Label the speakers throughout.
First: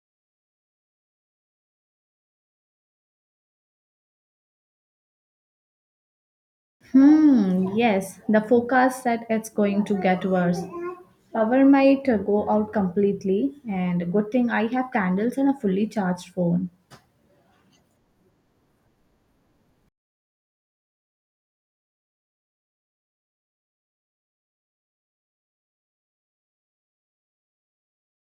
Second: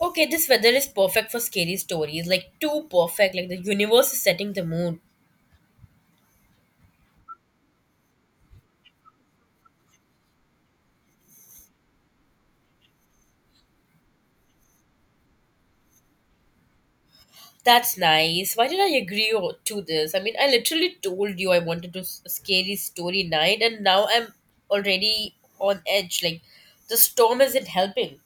Speaker 1: Okay, this weather is perfect for scary stories. Like too perfect. Like the universe is setting the mood.
Speaker 2: Hmm, yes, the forecast said it's going to get worse. Power might go out completely, and good thing I have candles and a fully charged phone.
Speaker 1: That's nice. Why did I agree to this? I mean, I literally told you I wanted to a scary story night, and now I'm already on edge. Like the storm isn't helping.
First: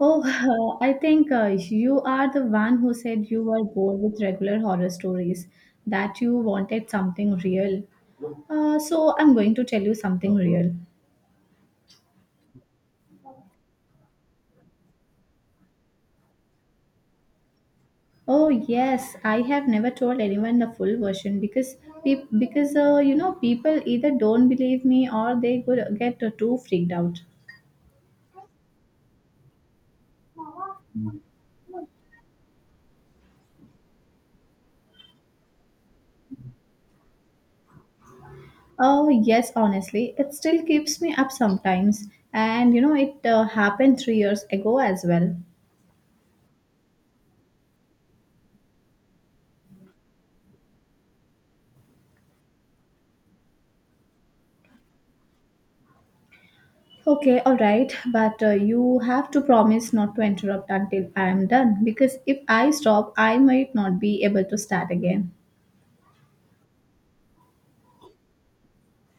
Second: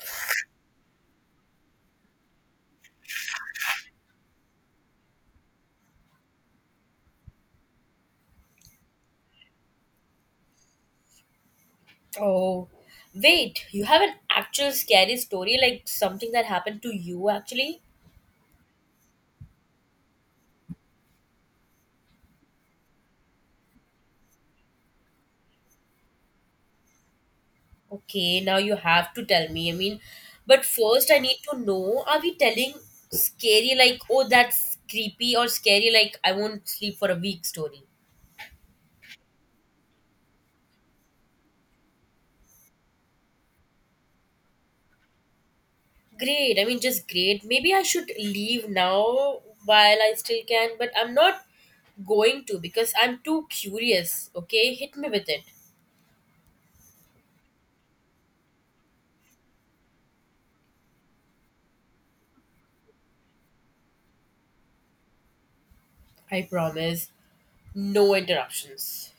Speaker 2: Oh, I think you are the one who said you were bored with regular horror stories, that you wanted something real. So I'm going to tell you something real.
Speaker 1: Oh, wait. You have an actual scary story, like something that happened to you actually?
Speaker 2: Oh yes, I have never told anyone the full version because because you know people either don't believe me or they could get too freaked out.
Speaker 1: Okay, now you have to tell me. I mean, but first I need to know, are we telling scary like, oh, that's creepy or scary like I won't sleep for a week story?
Speaker 2: Oh yes, honestly, it still keeps me up sometimes, and you know it happened 3 years ago as well.
Speaker 1: Great. I mean, just great. Maybe I should leave now while I still can, but I'm not going to because I'm too curious. Okay, hit me with it.
Speaker 2: Okay, all right, but you have to promise not to interrupt until I am done because if I stop, I might not be able to start again.
Speaker 1: I promise. No interruptions.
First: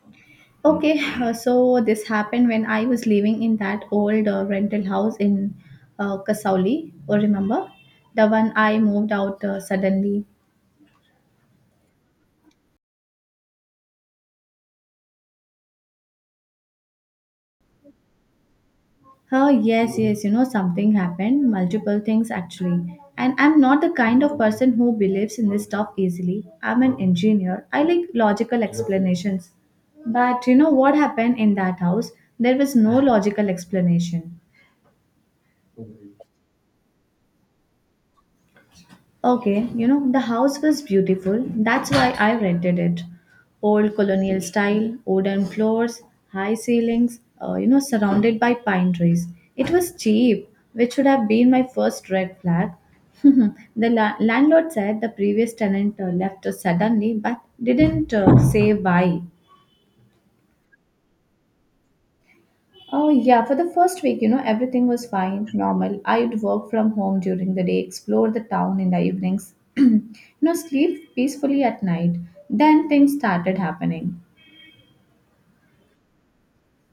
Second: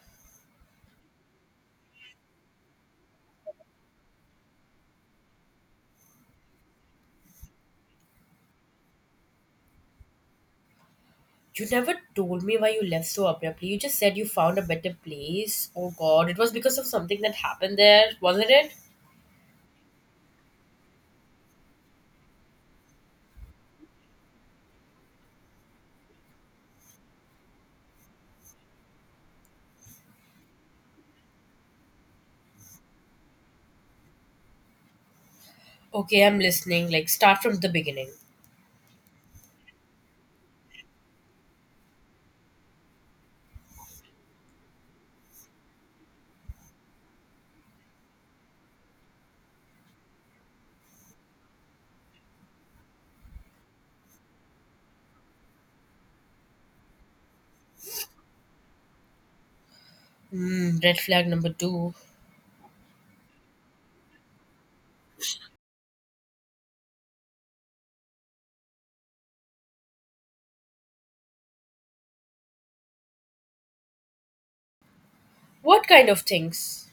Speaker 2: Okay, so this happened when I was living in that old rental house in Kasauli, or remember? The one I moved out suddenly.
Speaker 1: You never told me why you left so abruptly. You just said you found a better place. Oh God, it was because of something that happened there, wasn't it?
Speaker 2: Oh, yes, yes, you know, something happened, multiple things actually. And I'm not the kind of person who believes in this stuff easily. I'm an engineer, I like logical explanations. But you know what happened in that house? There was no logical explanation.
Speaker 1: Okay, I'm listening. Like, start from the beginning.
Speaker 2: Okay, you know, the house was beautiful. That's why I rented it. Old colonial style, wooden floors, high ceilings, you know, surrounded by pine trees. It was cheap, which should have been my first red flag. The landlord said the previous tenant left us suddenly but didn't say why.
Speaker 1: Mm, red flag number two.
Speaker 2: Oh, yeah. For the first week, you know, everything was fine, normal. I'd work from home during the day, explore the town in the evenings, you know, sleep peacefully at night. Then things started happening.
Speaker 1: What kind of things?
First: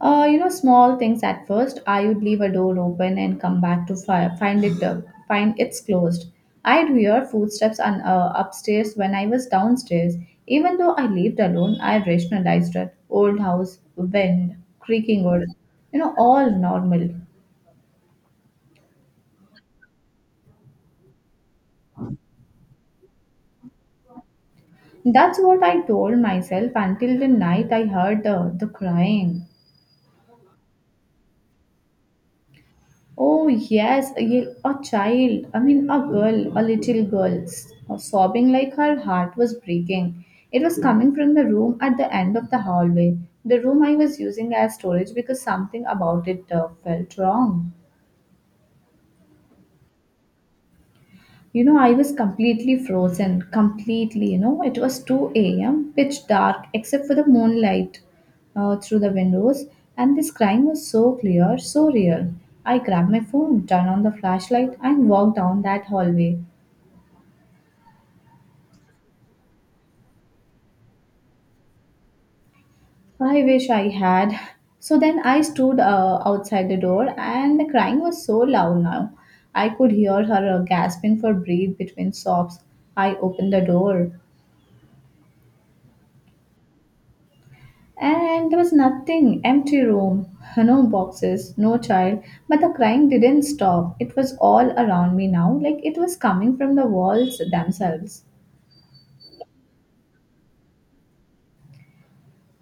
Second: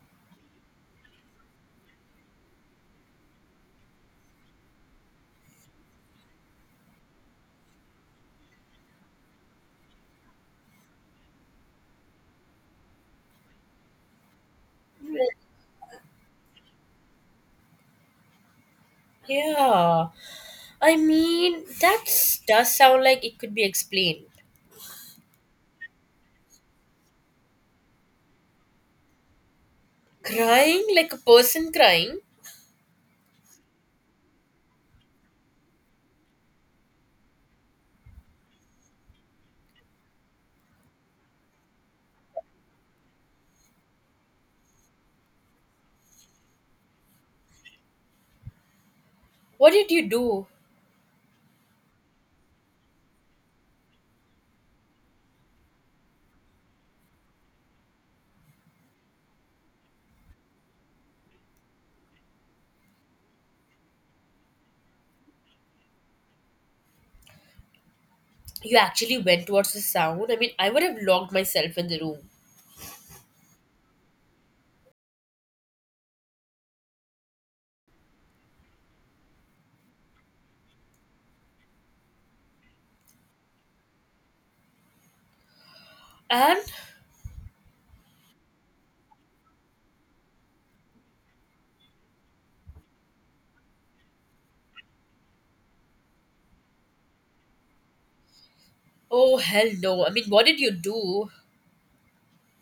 Speaker 2: You know, small things at first. I would leave a door open and come back to find it find it's closed. I'd hear footsteps on upstairs when I was downstairs. Even though I lived alone, I rationalized it. Old house, wind, creaking wood, you know, all normal.
Speaker 1: Yeah, I mean, that does sound like it could be explained.
Speaker 2: That's what I told myself until the night I heard the crying.
Speaker 1: Crying like a person crying?
Speaker 2: Oh, yes, a child, I mean, a girl, a little girl, sobbing like her heart was breaking. It was coming from the room at the end of the hallway, the room I was using as storage because something about it felt wrong.
Speaker 1: What did you do?
Speaker 2: You know, I was completely frozen, completely. You know, it was 2 a.m., pitch dark, except for the moonlight through the windows, and this crying was so clear, so real. I grabbed my phone, turned on the flashlight, and walked down that hallway.
Speaker 1: You actually went towards the sound? I mean, I would have locked myself in the room.
Speaker 2: I wish I had. So then I stood outside the door, and the crying was so loud now. I could hear her gasping for breath between sobs. I opened the door.
Speaker 1: And?
Speaker 2: And there was nothing, empty room, no boxes, no child, but the crying didn't stop. It was all around me now, like it was coming from the walls themselves.
Speaker 1: Oh, hell no. I mean, what did you do?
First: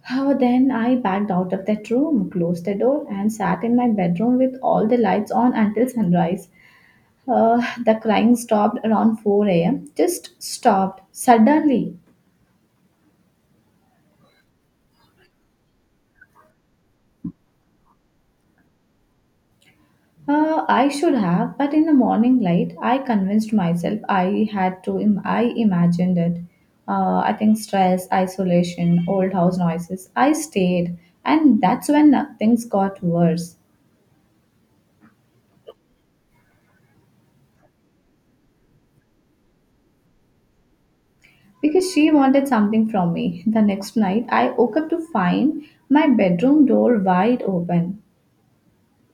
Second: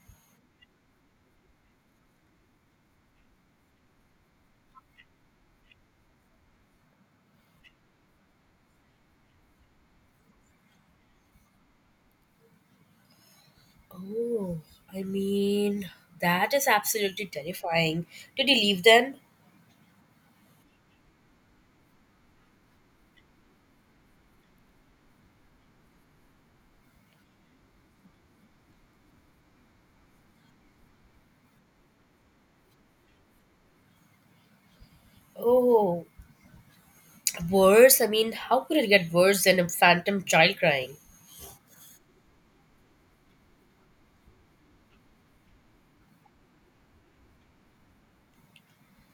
Speaker 2: How then I backed out of that room, closed the door, and sat in my bedroom with all the lights on until sunrise. Uh, the crying stopped around 4 a.m. Just stopped suddenly.
Speaker 1: Oh, I mean, that is absolutely terrifying. Did he leave then?
Speaker 2: I should have, but in the morning light, I convinced myself I had to. I imagined it. I think stress, isolation, old house noises. I stayed, and that's when things got worse
Speaker 1: Oh, worse. I mean, how could it get worse than a phantom child crying?
Speaker 2: because she wanted something from me. The next night, I woke up to find my bedroom door wide open.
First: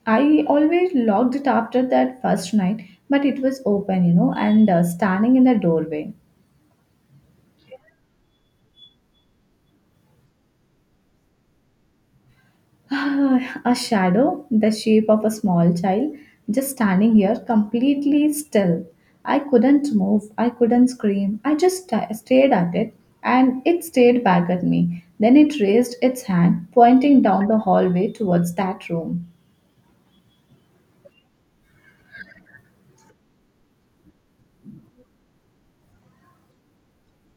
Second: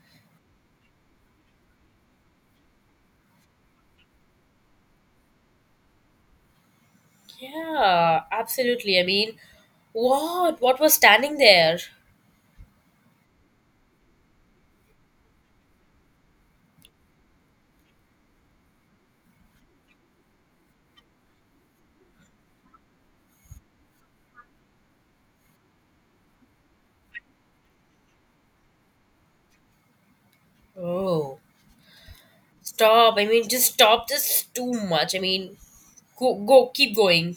Speaker 2: I always locked it after that first night, but it was open, you know, and standing in the doorway.
Speaker 1: Yeah, absolutely. I mean, what? What was standing there?
Speaker 2: Ah, a shadow, the shape of a small child, just standing here completely still. I couldn't move, I couldn't scream. I just stared at it and it stared back at me. Then it raised its hand, pointing down the hallway towards that room.
Speaker 1: Oh, stop. I mean, just stop. This is too much. I mean, go, go, keep going.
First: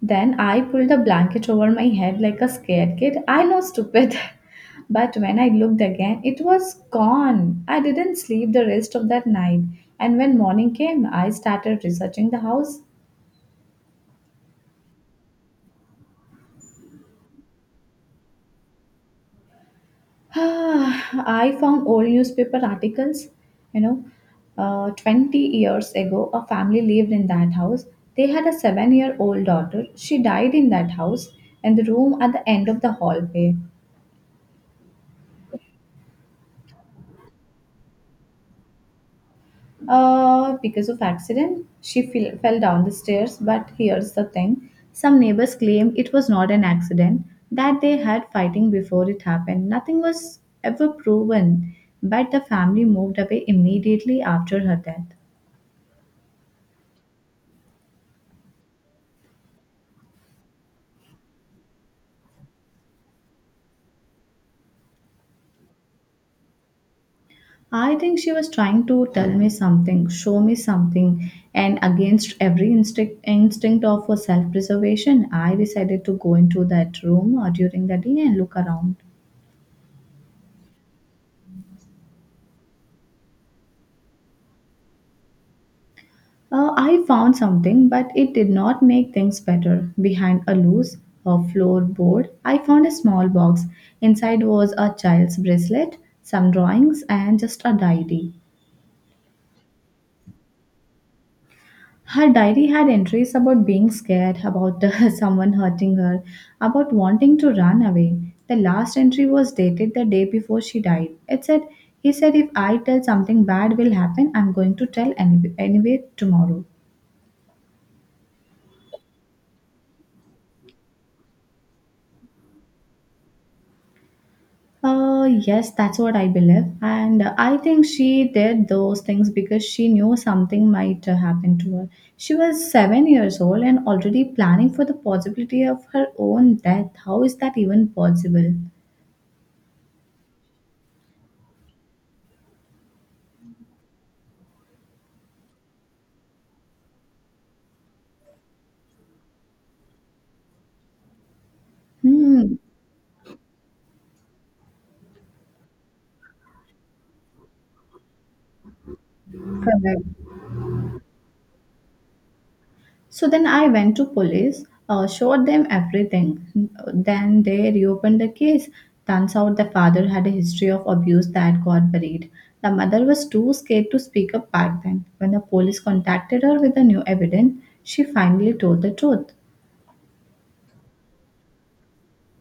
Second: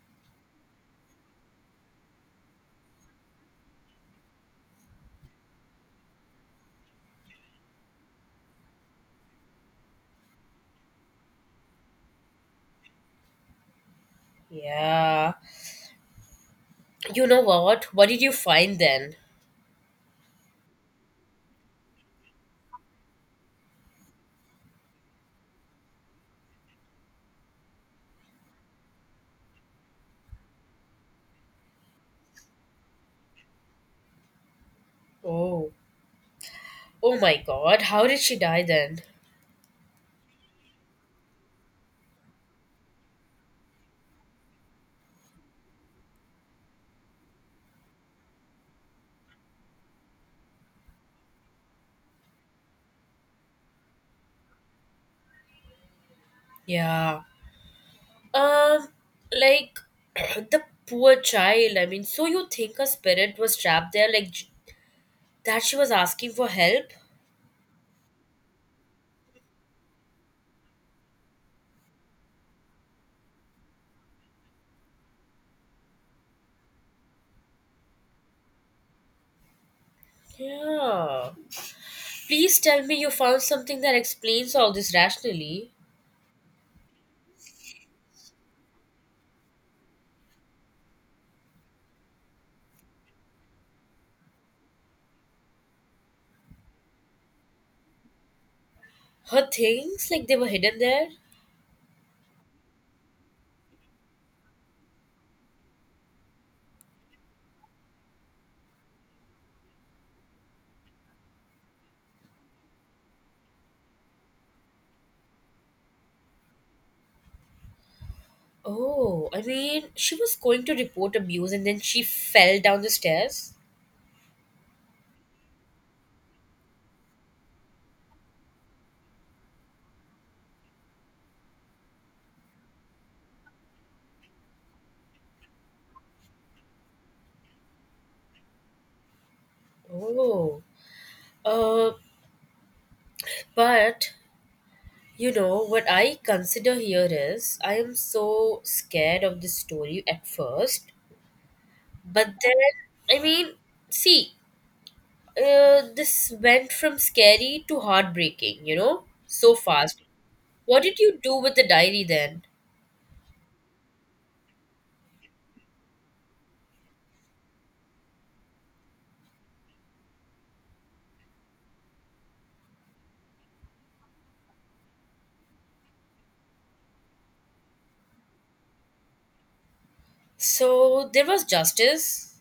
Speaker 2: Then I pulled a blanket over my head like a scared kid. I know, stupid. But when I looked again, it was gone. I didn't sleep the rest of that night. And when morning came, I started researching the house.
Speaker 1: Yeah. You know what? What did you find then?
Speaker 2: Ah, I found old newspaper articles. You know, 20 years ago, a family lived in that house. They had a 7 year old daughter. She died in that house and the room at the end of the hallway.
Speaker 1: Oh, oh my God. How did she die then?
Speaker 2: Because of accident, she fell down the stairs. But here's the thing, some neighbors claim it was not an accident, that they had fighting before it happened. Nothing was ever proven, but the family moved away immediately after her death.
Speaker 1: Yeah. Uh, like the poor child. I mean, so you think a spirit was trapped there, like that she was asking for help?
Speaker 2: I think she was trying to tell me something, show me something, and against every instinct of self preservation, I decided to go into that room during the day and look around.
Speaker 1: Yeah. Please tell me you found something that explains all this rationally.
Speaker 2: I found something, but it did not make things better. Behind a loose floorboard, I found a small box. Inside was a child's bracelet, some drawings, and just a diary.
Speaker 1: Her things, like they were hidden there?
Speaker 2: Her diary had entries about being scared, about someone hurting her, about wanting to run away. The last entry was dated the day before she died. It said, he said, if I tell something bad will happen, I'm going to tell anyway tomorrow.
Speaker 1: Oh, I mean, she was going to report abuse and then she fell down the stairs?
Speaker 2: Yes, that's what I believe. And I think she did those things because she knew something might happen to her. She was 7 years old and already planning for the possibility of her own death. How is that even possible?
Speaker 1: Oh. Uh, but you know what I consider here is I am so scared of this story at first. But
Speaker 2: Hmm.
Speaker 1: then, I mean, see, this went from scary to heartbreaking, so fast.
Speaker 2: Correct.
Speaker 1: What did you do with the diary then?
Speaker 2: So then I went to police, showed them everything. Then they reopened the case. Turns out the father had a history of abuse that got buried. The mother was too scared to speak up back then. When the police contacted her with the new evidence, she finally told the truth.
Speaker 1: So there was justice.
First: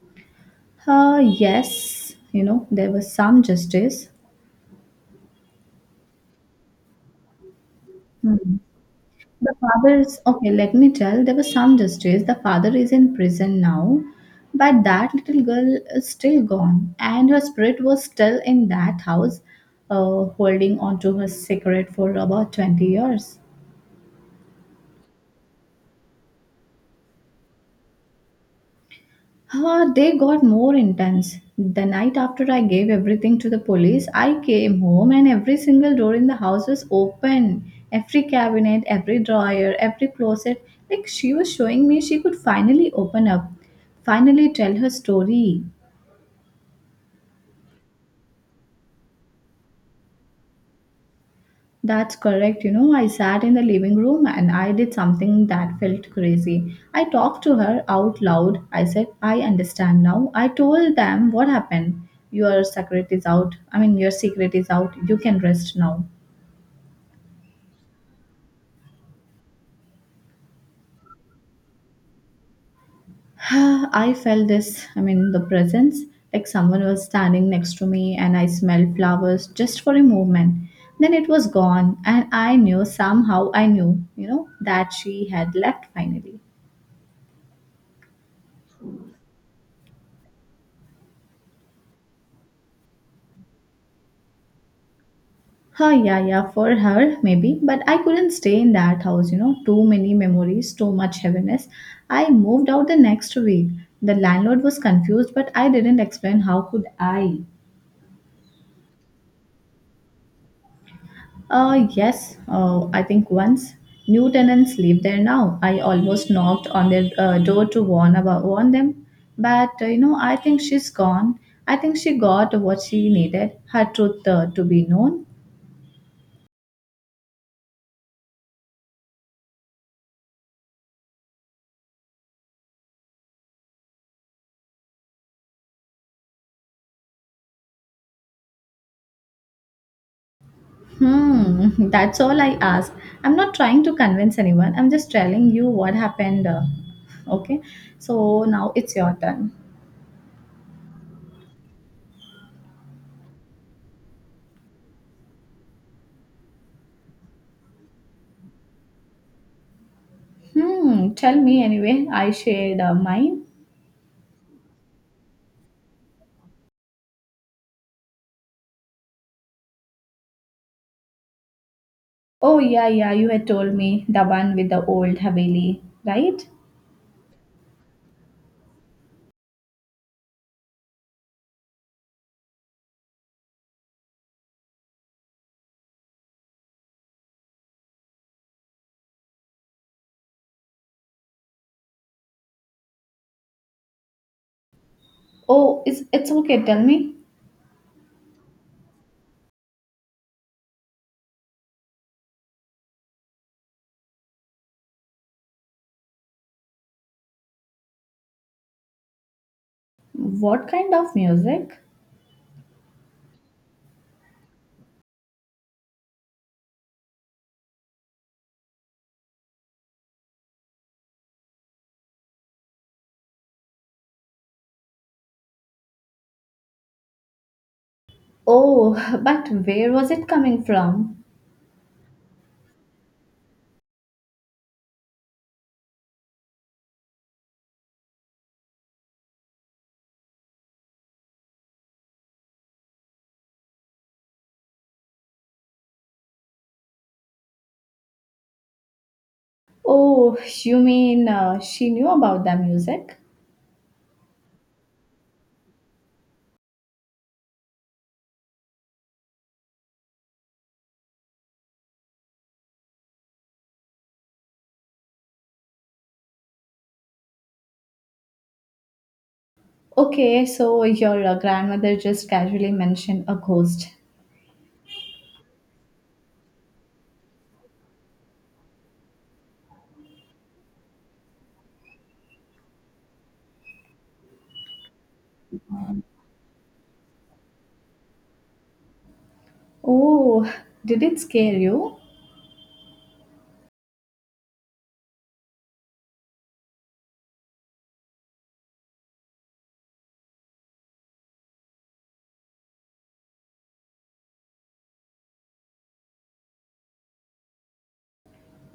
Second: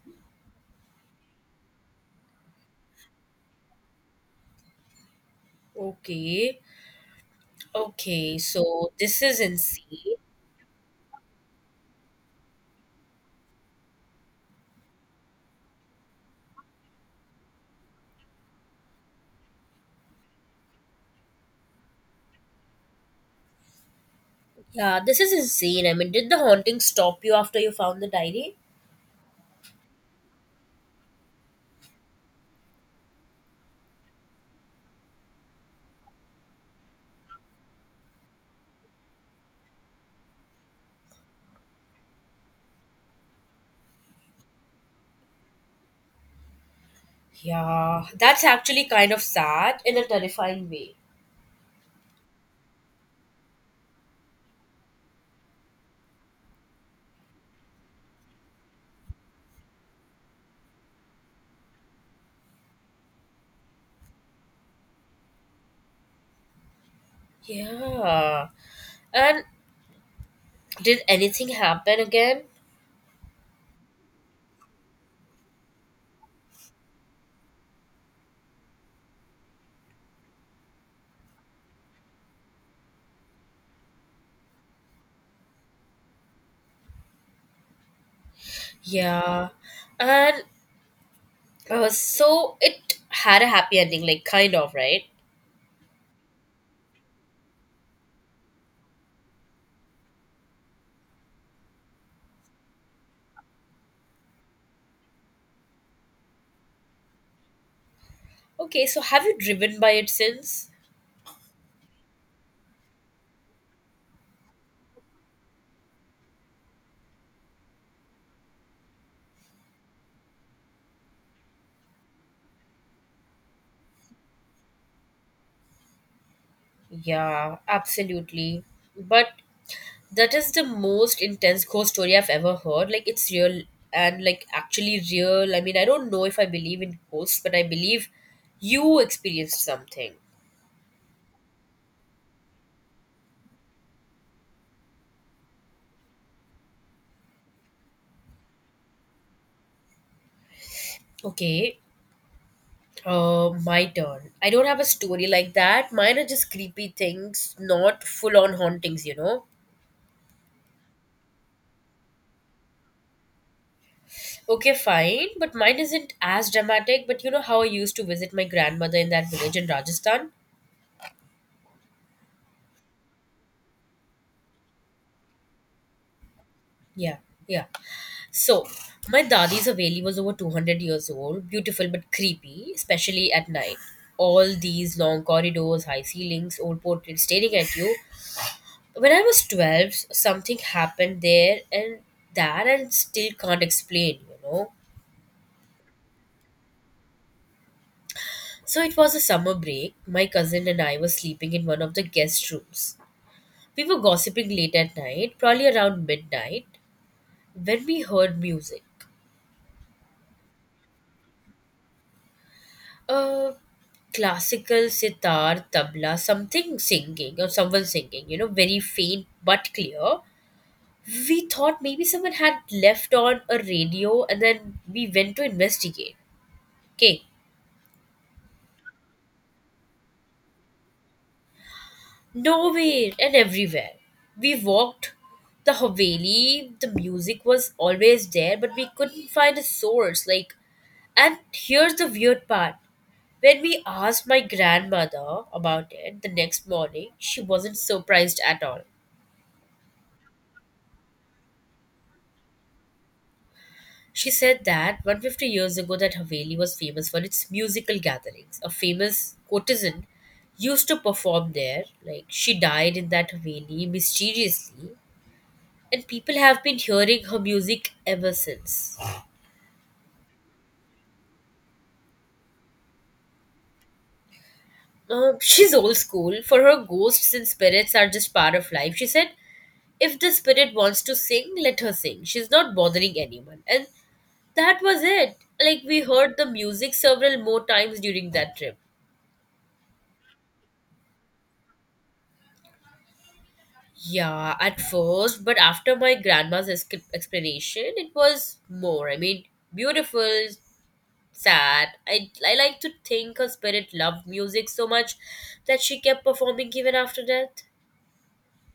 Speaker 2: Yes, you know, there was some justice.
Speaker 1: Okay. Okay.
Speaker 2: Hmm.
Speaker 1: So this is
Speaker 2: The father
Speaker 1: insane.
Speaker 2: is okay. Let me tell. There was some justice. The father is in prison now, but that little girl is still gone, and her spirit was still in that house, holding on to her secret for about 20 years.
Speaker 1: Yeah, this is insane. I mean, did the haunting stop you after you found the diary?
Speaker 2: Ah, they got more intense. The night after I gave everything to the police, I came home and every single door in the house was open. Every cabinet, every drawer, every closet. Like she was showing me she could finally open up, finally tell her story.
Speaker 1: Yeah, that's actually kind of sad in a terrifying way.
Speaker 2: That's correct. You know, I sat in the living room and I did something that felt crazy. I talked to her out loud. I said, I understand now. I told them what happened. Your secret is out. I mean, your secret is out. You can rest now.
Speaker 1: Yeah. And did anything happen again?
Speaker 2: I felt this, I mean, the presence, like someone was standing next to me and I smelled flowers just for a moment. Then it was gone, and I knew somehow I knew, you know, that she had left finally.
Speaker 1: Yeah. And so it had a happy ending, like kind of, right?
Speaker 2: Huh, yeah, yeah, for her, maybe. But I couldn't stay in that house, you know. Too many memories, too much heaviness. I moved out the next week. The landlord was confused, but I didn't explain how could I.
Speaker 1: Okay, so have you driven by it since?
Speaker 2: Yes, I think once. New tenants live there now. I almost knocked on their door to warn about warn them. But, you know, I think she's gone. I think she got what she needed, her truth to be known.
Speaker 1: Yeah, absolutely. But that is the most intense ghost story I've ever heard. Like it's real and like actually real. I mean, I don't know if I believe in ghosts, but I believe you experienced something.
Speaker 2: Hmm, that's all I ask. I'm not trying to convince anyone. I'm just telling you what happened. Okay, so now it's your turn.
Speaker 1: Okay. My turn. I don't have a story like that. Mine are just creepy things, not full on hauntings, you know?
Speaker 2: Hmm, tell me anyway. I shared mine.
Speaker 1: Okay, fine, but mine isn't as dramatic. But you know how I used to visit my grandmother in that village in Rajasthan?
Speaker 2: Oh yeah, yeah. You had told me the one with the old Haveli, right?
Speaker 1: Yeah, yeah. So, my dadi's Haveli was over 200 years old, beautiful but creepy, especially at night. All these long corridors, high ceilings, old portraits staring at you. When I was 12, something happened there, and that I still can't explain.
Speaker 2: Oh, it's okay. Tell me,
Speaker 1: So, it was a summer break. My cousin and I were sleeping in one of the guest rooms. We were gossiping late at night, probably around midnight, when we heard music.
Speaker 2: what kind of music?
Speaker 1: Uh, classical, sitar, tabla, something singing or someone singing, very faint but clear. We thought maybe someone had left on a radio and then we went to investigate. Okay.
Speaker 2: Oh, but where was it coming from?
Speaker 1: Nowhere and everywhere. We walked the Haveli, the music was always there, but we couldn't find a source. Like, and here's the weird part. When we asked my grandmother about it the next morning, she wasn't surprised at all.
Speaker 2: Oh, you mean she knew about the music?
Speaker 1: She said that 150 years ago that Haveli was famous for its musical gatherings. A famous courtesan used to perform there. Like she died in that Haveli mysteriously and people have been hearing her music ever since.
Speaker 2: Okay, so your grandmother just casually mentioned a ghost.
Speaker 1: She's old school. For her, ghosts and spirits are just part of life. She said, if the spirit wants to sing, let her sing. She's not bothering anyone. And that was it. Like, we heard the music several more times during that trip.
Speaker 2: Oh, did it scare you?
Speaker 1: Yeah, at first, but after my grandma's explanation, it was more. I mean, beautiful, sad. I like to think her spirit loved music so much that she kept performing even after death.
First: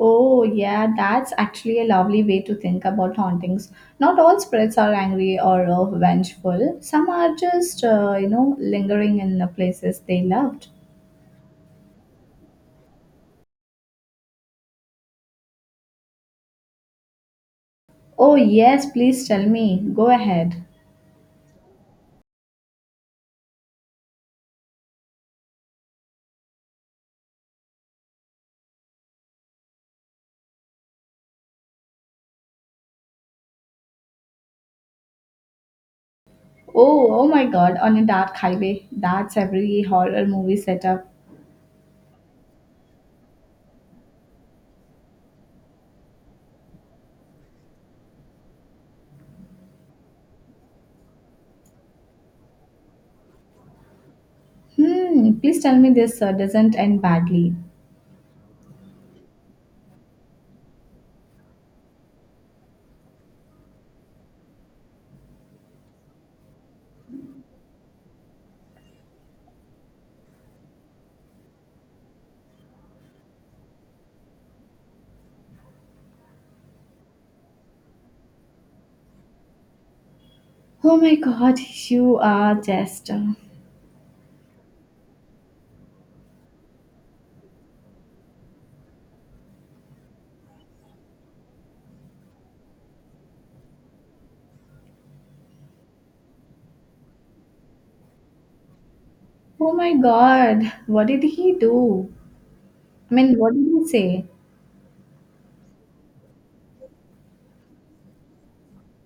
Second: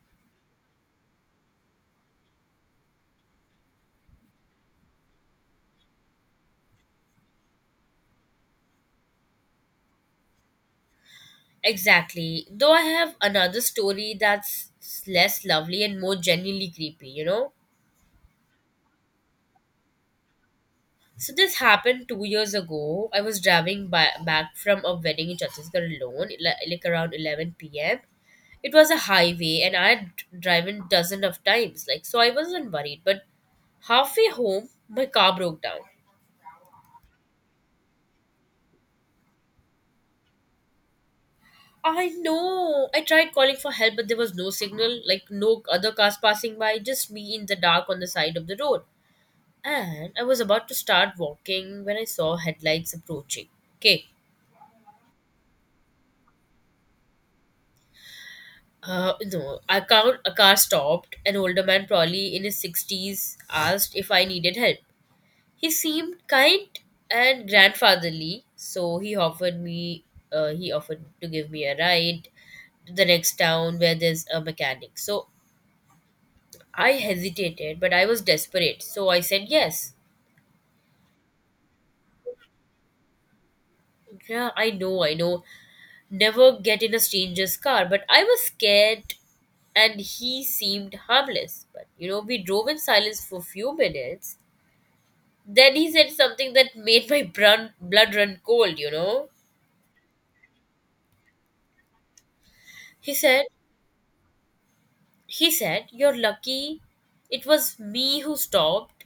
Speaker 2: Oh, yeah, that's actually a lovely way to think about hauntings. Not all spirits are angry or vengeful. Some are just, you know, lingering in the places they loved.
Speaker 1: Exactly. Though I have another story that's less lovely and more genuinely creepy, you know?
Speaker 2: Oh, yes, please tell me. Go ahead.
Speaker 1: So this happened 2 years ago. I was driving by, back from a wedding in Chhattisgarh alone, like around 11 p.m. It was a highway, and I had driven dozens of times, like so I wasn't worried. But halfway home, my car broke down.
Speaker 2: Oh, oh my god, on a dark highway. That's every horror movie setup.
Speaker 1: I know. I tried calling for help, but there was no signal, like no other cars passing by, just me in the dark on the side of the road. And I was about to start walking when I saw headlights approaching. Okay,
Speaker 2: Hmm, please tell me this doesn't end badly.
Speaker 1: no, I count a car stopped. An older man, probably in his 60s, asked if I needed help. He seemed kind and grandfatherly, so he offered to give me a ride to the next town where there's a mechanic. So I hesitated, but I was desperate, so I said yes.
Speaker 2: Oh my god, you are just.
Speaker 1: Yeah, I know, I know. Never get in a stranger's car, but I was scared and he seemed harmless. But we drove in silence for a few minutes. Then he said something that made my blood run cold.
Speaker 2: Oh my god, what did he do?
Speaker 1: He
Speaker 2: I mean,
Speaker 1: said,
Speaker 2: what did he say?
Speaker 1: he said, you're lucky. It was me who stopped.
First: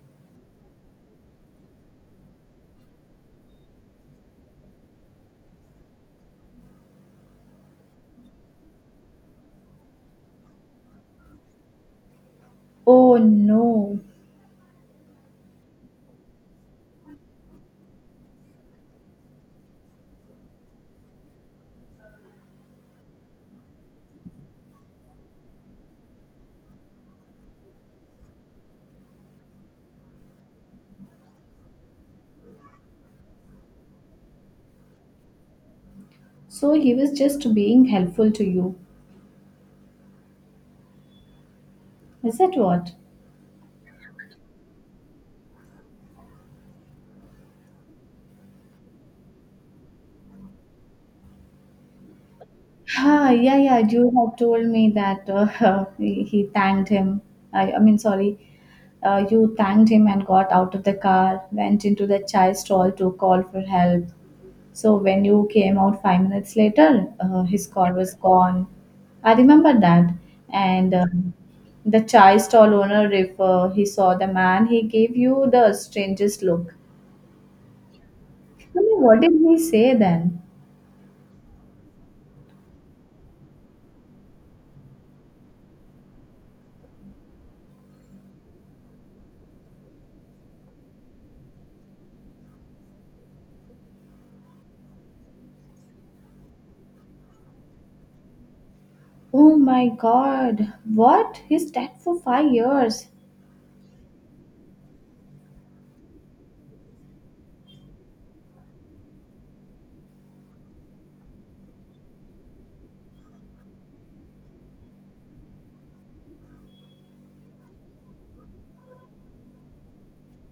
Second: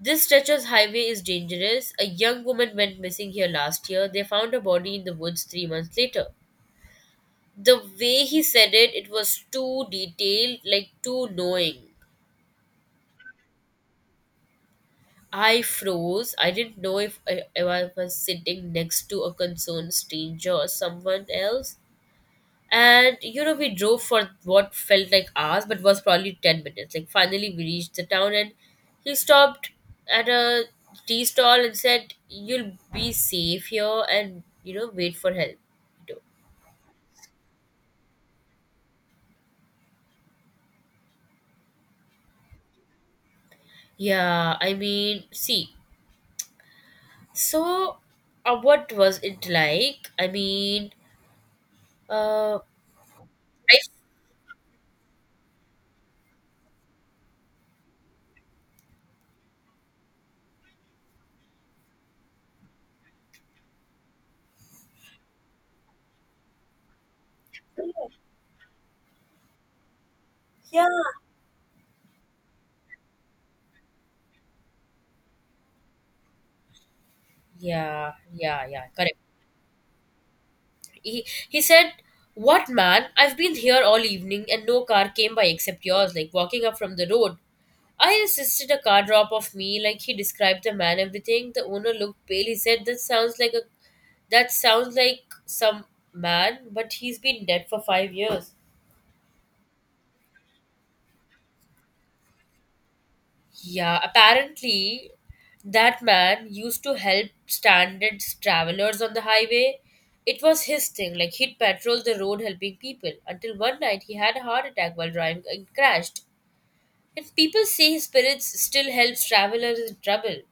Speaker 1: This stretcher's highway is dangerous. A young woman went missing here last year. They found her body in the woods 3 months later. The way he said it, it was too detailed, like too knowing.
Speaker 2: Oh no.
Speaker 1: I froze. I didn't know if I was sitting next to a concerned stranger or someone else. And we drove for what felt like hours but was probably 10 minutes. Like finally we reached the town, and he stopped at a tea stall and said, you'll be safe here, and wait for help. You know.
Speaker 2: So he was just being helpful to you. Is that what?
Speaker 1: Yeah, I mean, see. So, what was it like? I mean, uh,
Speaker 2: Ah, yeah,
Speaker 1: I.
Speaker 2: yeah, you have told me that he thanked him. I mean, sorry, you thanked him and got out of the car, went into the chai stall to call for help. So when you came out 5 minutes later, his call was gone. I remember that.
Speaker 1: Yeah,
Speaker 2: And The chai stall owner, if he saw the man, he gave you the strangest look.
Speaker 1: yeah, yeah,
Speaker 2: I
Speaker 1: yeah,
Speaker 2: mean,
Speaker 1: correct.
Speaker 2: what did he say then?
Speaker 1: He said, "What man? I've been here all evening and no car came by except yours. Like walking up from the road." I insisted a car drop off me. Like he described the man, everything. The owner looked pale. He said, "That sounds like a that sounds like some man, but he's been dead for 5 years."
Speaker 2: Oh my God! What? He's dead for 5 years.
Speaker 1: Yeah, apparently that man used to help stranded travelers on the highway. It was his thing, like he'd patrol the road helping people until one night he had a heart attack while driving and crashed. And people say his spirits still helps travelers in trouble.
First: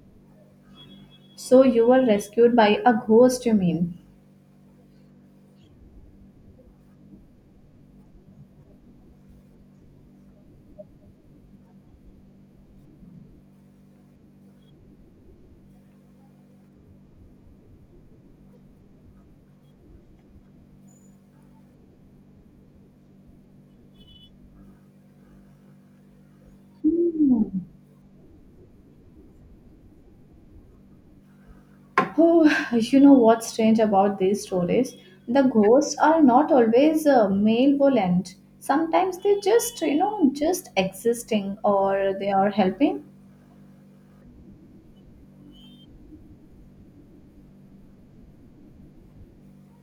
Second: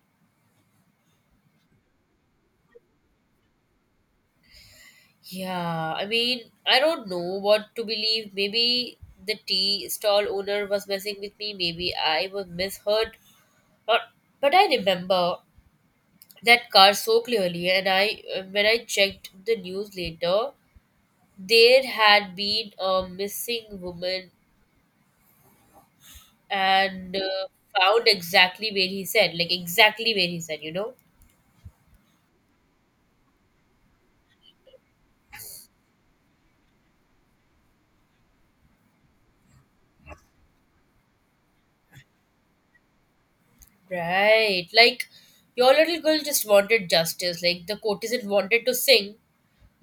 Speaker 2: So you were rescued by a ghost, you mean?
Speaker 1: Yeah, I mean, I don't know what to believe. Maybe the tea stall owner was messing with me, maybe I was misheard. Or, but I remember that car so clearly, and I when I checked the news later, there had been a missing woman, and
Speaker 2: Hmm.
Speaker 1: found exactly where he said, like exactly where he said.
Speaker 2: Oh, you know what's strange about these stories? The ghosts are not always malevolent. Sometimes they just, you know, just existing or they are helping.
Speaker 1: Right, like your little girl just wanted justice, like the courtesan wanted to sing,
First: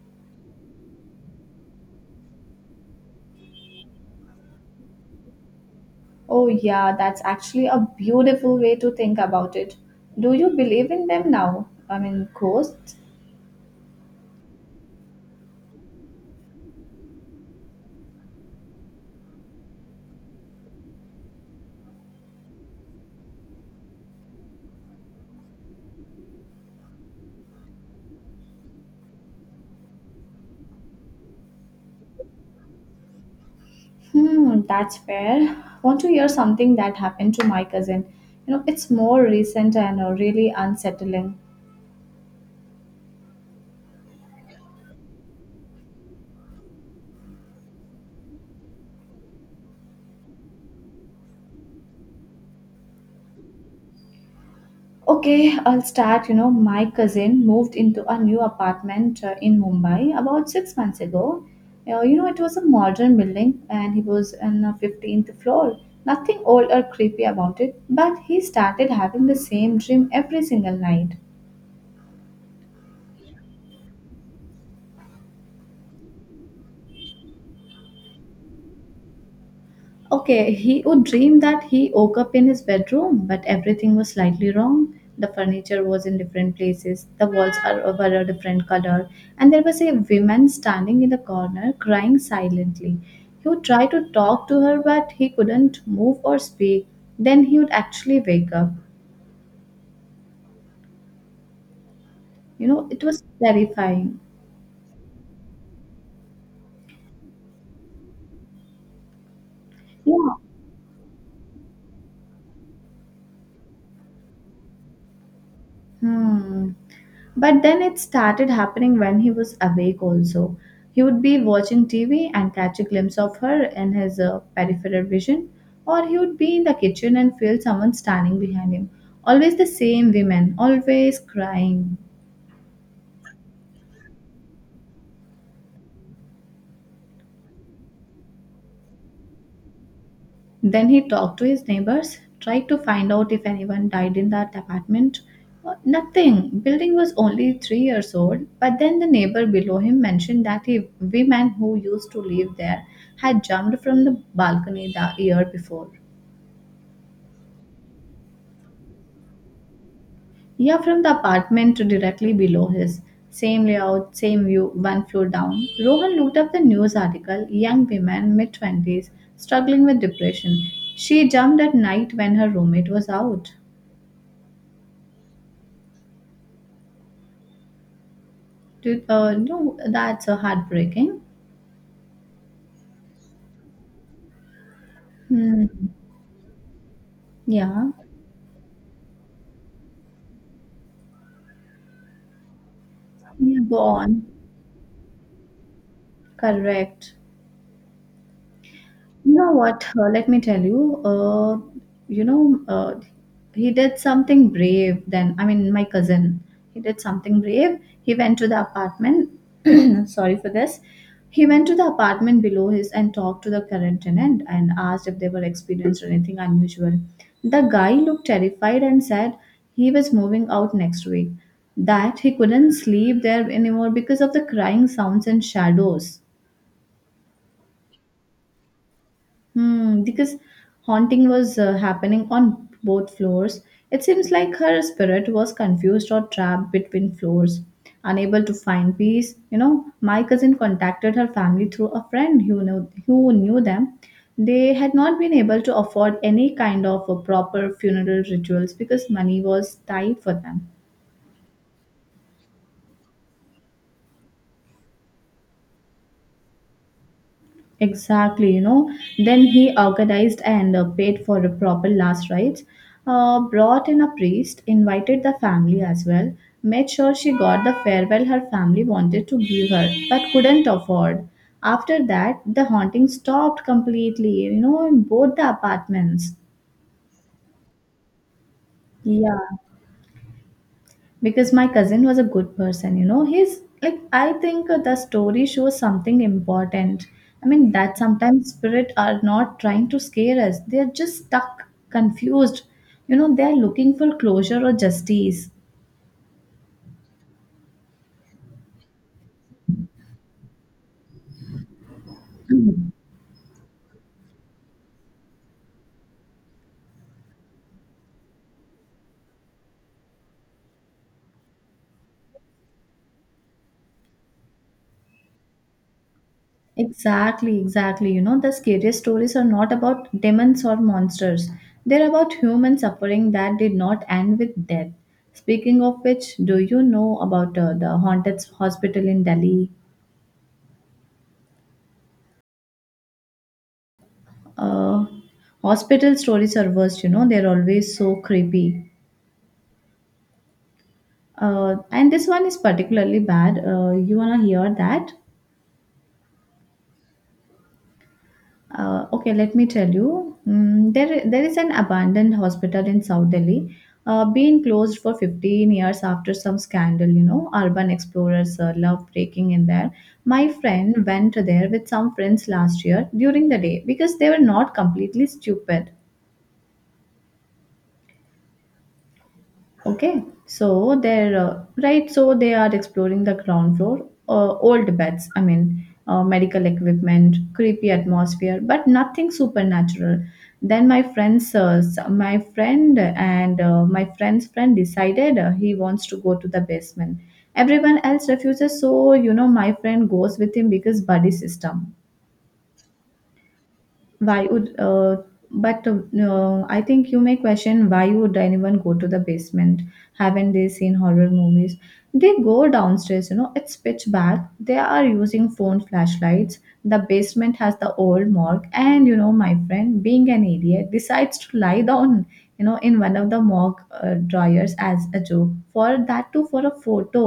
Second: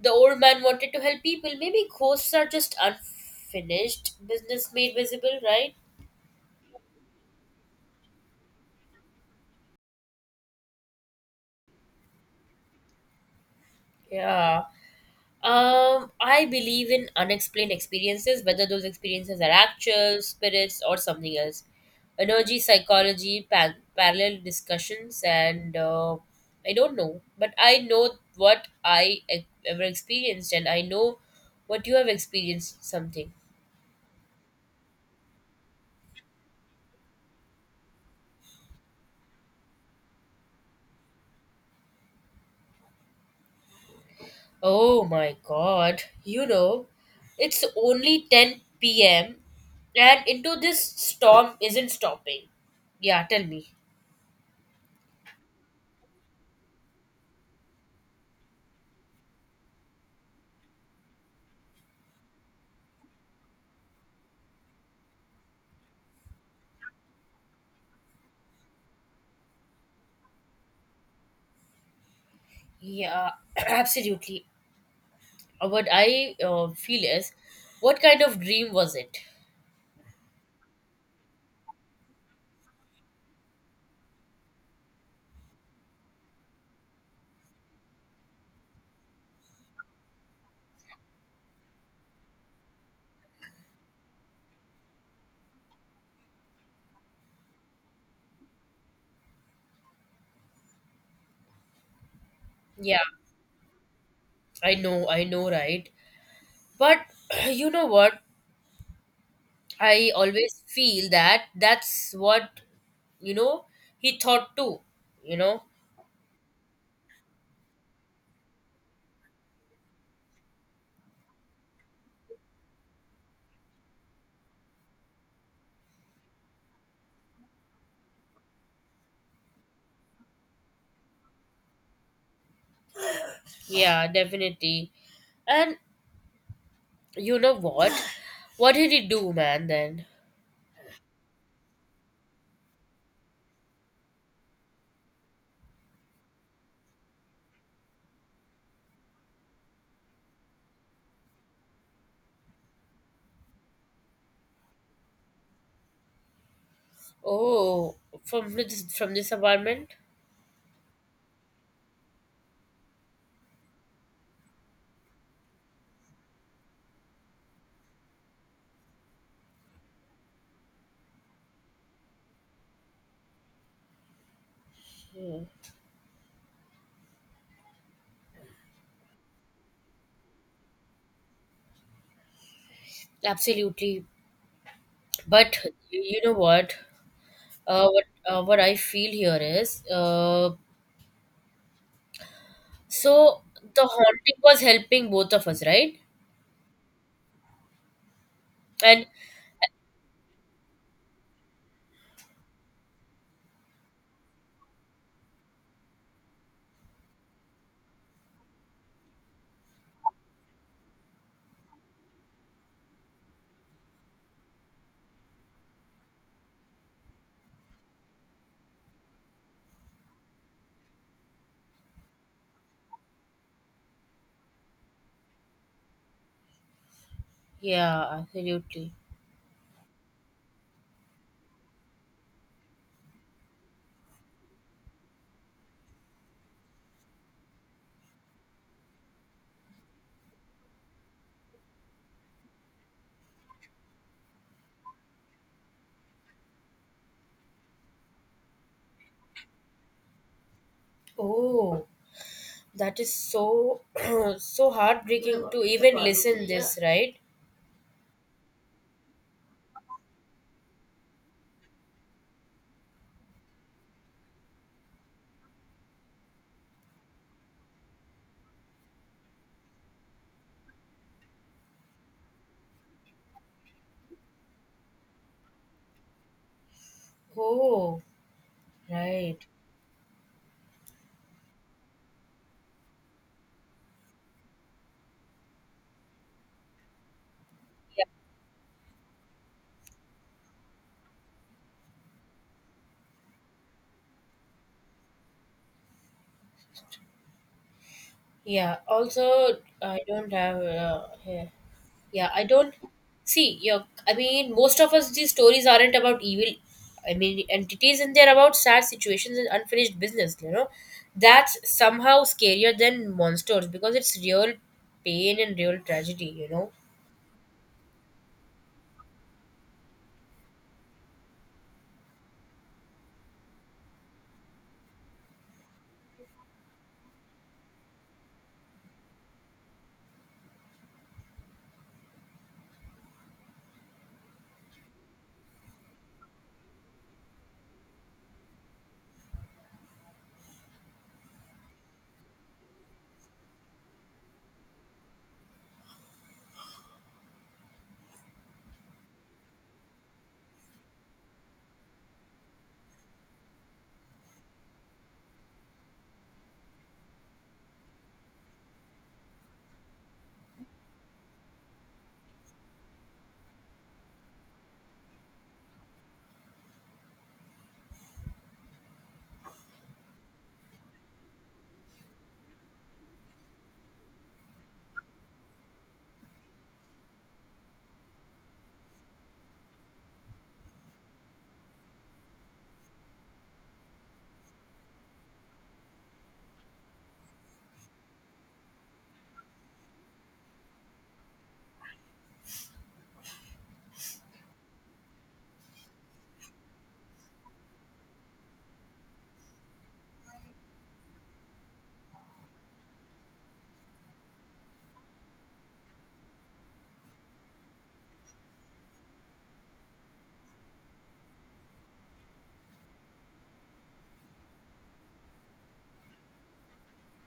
Speaker 1: the old man wanted to help people. Maybe ghosts are just unfinished business made visible, right?
Speaker 2: Oh, yeah, that's actually a beautiful way to think about it. Do you believe in them now? I mean, ghosts?
Speaker 1: Yeah. I believe in unexplained experiences, whether those experiences are actual, spirits, or something else. Energy, psychology, parallel discussions, and I don't know, but I know what I ever experienced, and I know what you have experienced something.
Speaker 2: Hmm, that's fair. Want to hear something that happened to my cousin? You know, it's more recent and really unsettling.
Speaker 1: Oh my God, it's only 10 p.m., and into this storm isn't stopping. Yeah, tell me.
Speaker 2: Okay, I'll start. You know, my cousin moved into a new apartment in Mumbai about 6 months ago. You know, it was a modern building and he was on the 15th floor. Nothing old or creepy about it, but he started having the same dream every single night.
Speaker 1: Yeah, absolutely. What I feel is, what kind of dream was it?
Speaker 2: Okay, he would dream that he woke up in his bedroom, but everything was slightly wrong. The furniture was in different places, the walls are were a different color, and there was a woman standing in the corner crying silently. He would try to talk to her, but he couldn't move or speak. Then he would actually wake up. You know,
Speaker 1: Yeah,
Speaker 2: it was terrifying.
Speaker 1: I know, right? But you know what? I
Speaker 2: Yeah.
Speaker 1: always feel that that's what, you know, he thought too, you know?
Speaker 2: Hmm. But then it started happening when he was awake also. He would be watching TV and catch a glimpse of her in his peripheral vision, or he would be in the kitchen and feel someone standing behind him. Always the same women, always crying.
Speaker 1: Yeah, definitely. And you know what? What did he do, man, then?
Speaker 2: Then he talked to his neighbors, tried to find out if anyone died in that apartment. Nothing. Building was only 3 years old, but then the neighbor below him mentioned that a woman who used to live there had jumped from the balcony the year before.
Speaker 1: Oh, from this apartment?
Speaker 2: Yeah, from the apartment to directly below his. Same layout, same view, one floor down. Rohan looked up the news article young women, mid 20s, struggling with depression. She jumped at night when her roommate was out.
Speaker 1: Hmm,
Speaker 2: Dude, no, that's a heartbreaking.
Speaker 1: absolutely. But
Speaker 2: Hmm.
Speaker 1: you know what? Uh,
Speaker 2: Yeah.
Speaker 1: what uh, what I feel here is so
Speaker 2: Yeah, go
Speaker 1: the
Speaker 2: on.
Speaker 1: haunting was helping both of us, right?
Speaker 2: Correct.
Speaker 1: And
Speaker 2: You know what? Let me tell you. You know, uh, he did something brave. Then I mean, my cousin. He did something brave. He went to the apartment. Sorry for this. He went to the apartment below his and talked to the current tenant and asked if they were experienced anything unusual. The guy looked terrified and said he was moving out next week. That he couldn't sleep there anymore because of the crying sounds and shadows.
Speaker 1: yeah, absolutely.
Speaker 2: Hmm, because haunting was happening on both floors. It seems like her spirit was confused or trapped between floors, unable to find peace. You know, my cousin contacted her family through a friend who knew them. They had not been able to afford any kind of a proper funeral rituals because money was tight for them.
Speaker 1: Oh, that is so so heartbreaking to even listen this, right?
Speaker 2: Exactly, you know. Then he organized and paid for the proper last rites, brought in a priest, invited the family as well, made sure she got the farewell her family wanted to give her but couldn't afford. After that, the haunting stopped completely, you know, in both the apartments.
Speaker 1: Oh,
Speaker 2: Yeah.
Speaker 1: right.
Speaker 2: Because my cousin was a good person, you know, he's like I think the story shows something important. I mean that
Speaker 1: Yeah.
Speaker 2: sometimes spirit are not trying to scare us, they're just stuck, confused, you know, they're looking for closure or justice.
Speaker 1: Yeah. Also, I don't have here. Yeah, I don't see. Yeah, I mean, most of us these stories aren't about evil. I mean, entities, and they're about sad situations and unfinished business. That's somehow scarier than monsters because it's real pain and real tragedy. You know,
Speaker 2: Exactly, exactly. You know, the scariest stories are not about demons or monsters. They're about human suffering that did not end with death. Speaking of which, do you know about the haunted hospital in Delhi? uh, Hospital stories are worst, you know, they're always so creepy. And this one is particularly bad. You wanna hear that? Okay, let me tell you. There is an abandoned hospital in South Delhi, being closed for 15 years after some scandal. You know, urban explorers love breaking in there. My friend went there with some friends last year during the day because they were not completely stupid. Okay, so they're right. So they are exploring the ground floor, old beds. Medical equipment, creepy atmosphere, but nothing supernatural. Then my friend and my friend's friend decided he wants to go to the basement. Everyone else refuses, so you know my friend goes with him because buddy system. Why would but I think you may question why would anyone go to the basement. Haven't they seen horror movies? They go downstairs, you know, it's pitch black, they are using phone flashlights. The basement has the old morgue and you know my friend being an idiot decides to lie down, you know, in one of the morgue drawers as a joke for that too for a photo.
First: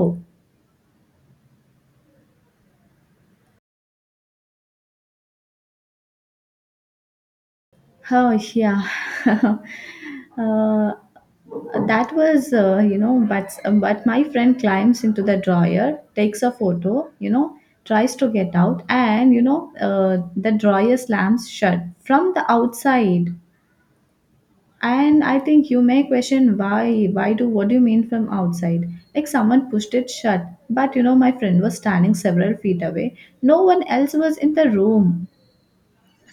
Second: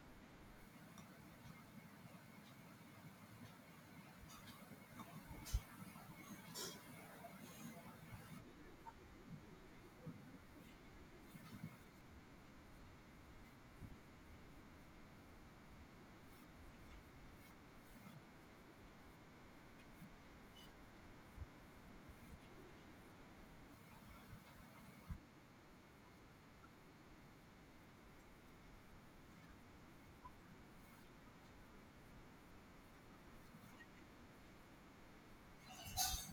Speaker 2: Oh yeah, uh, that was you know. But my friend climbs into the drawer, takes a photo, you know, tries to get out, and you know, the drawer slams shut from the outside. And I think you may question why? Why do? What do you mean from outside? Like someone pushed it shut. But you know, my friend was standing several feet away. No one else was in the room.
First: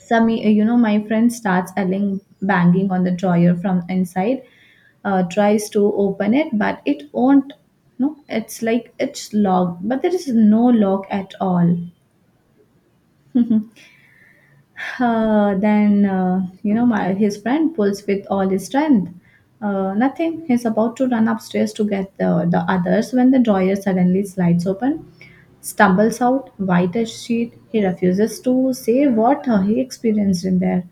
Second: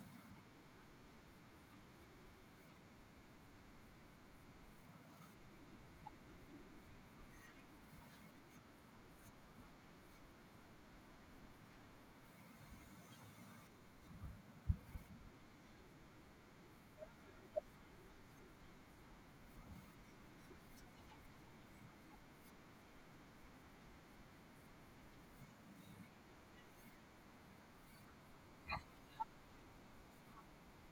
Speaker 2: Some You know, my friend starts yelling, banging on the drawer from inside, tries to open it but it won't. No, it's like it's locked but there is no lock at all. You know, his friend pulls with all his strength. Nothing. He's about to run upstairs to get the others when the drawer suddenly slides open. Stumbles out, white as sheet. He refuses to say what he experienced in there.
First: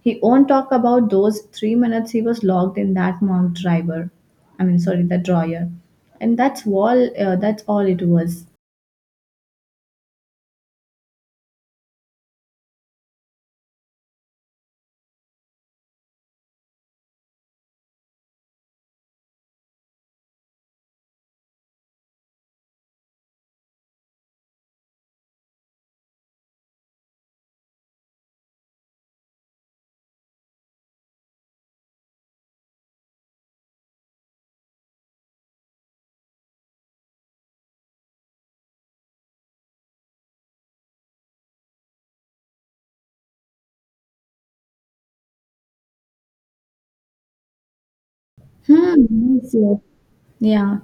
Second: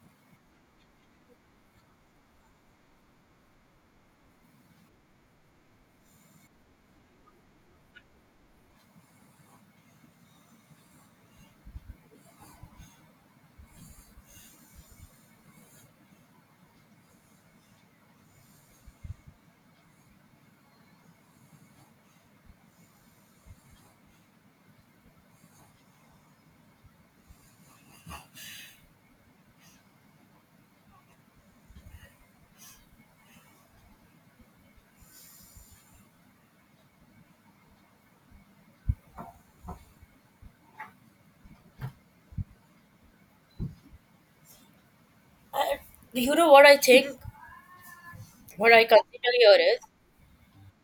Speaker 2: He won't talk about those 3 minutes he was locked in that marked driver. I mean, sorry, the drawer. And that's all it was.
Speaker 1: and you know what I think. What I
Speaker 2: Hmm,
Speaker 1: consider
Speaker 2: yes,
Speaker 1: here is
Speaker 2: yes. Yeah.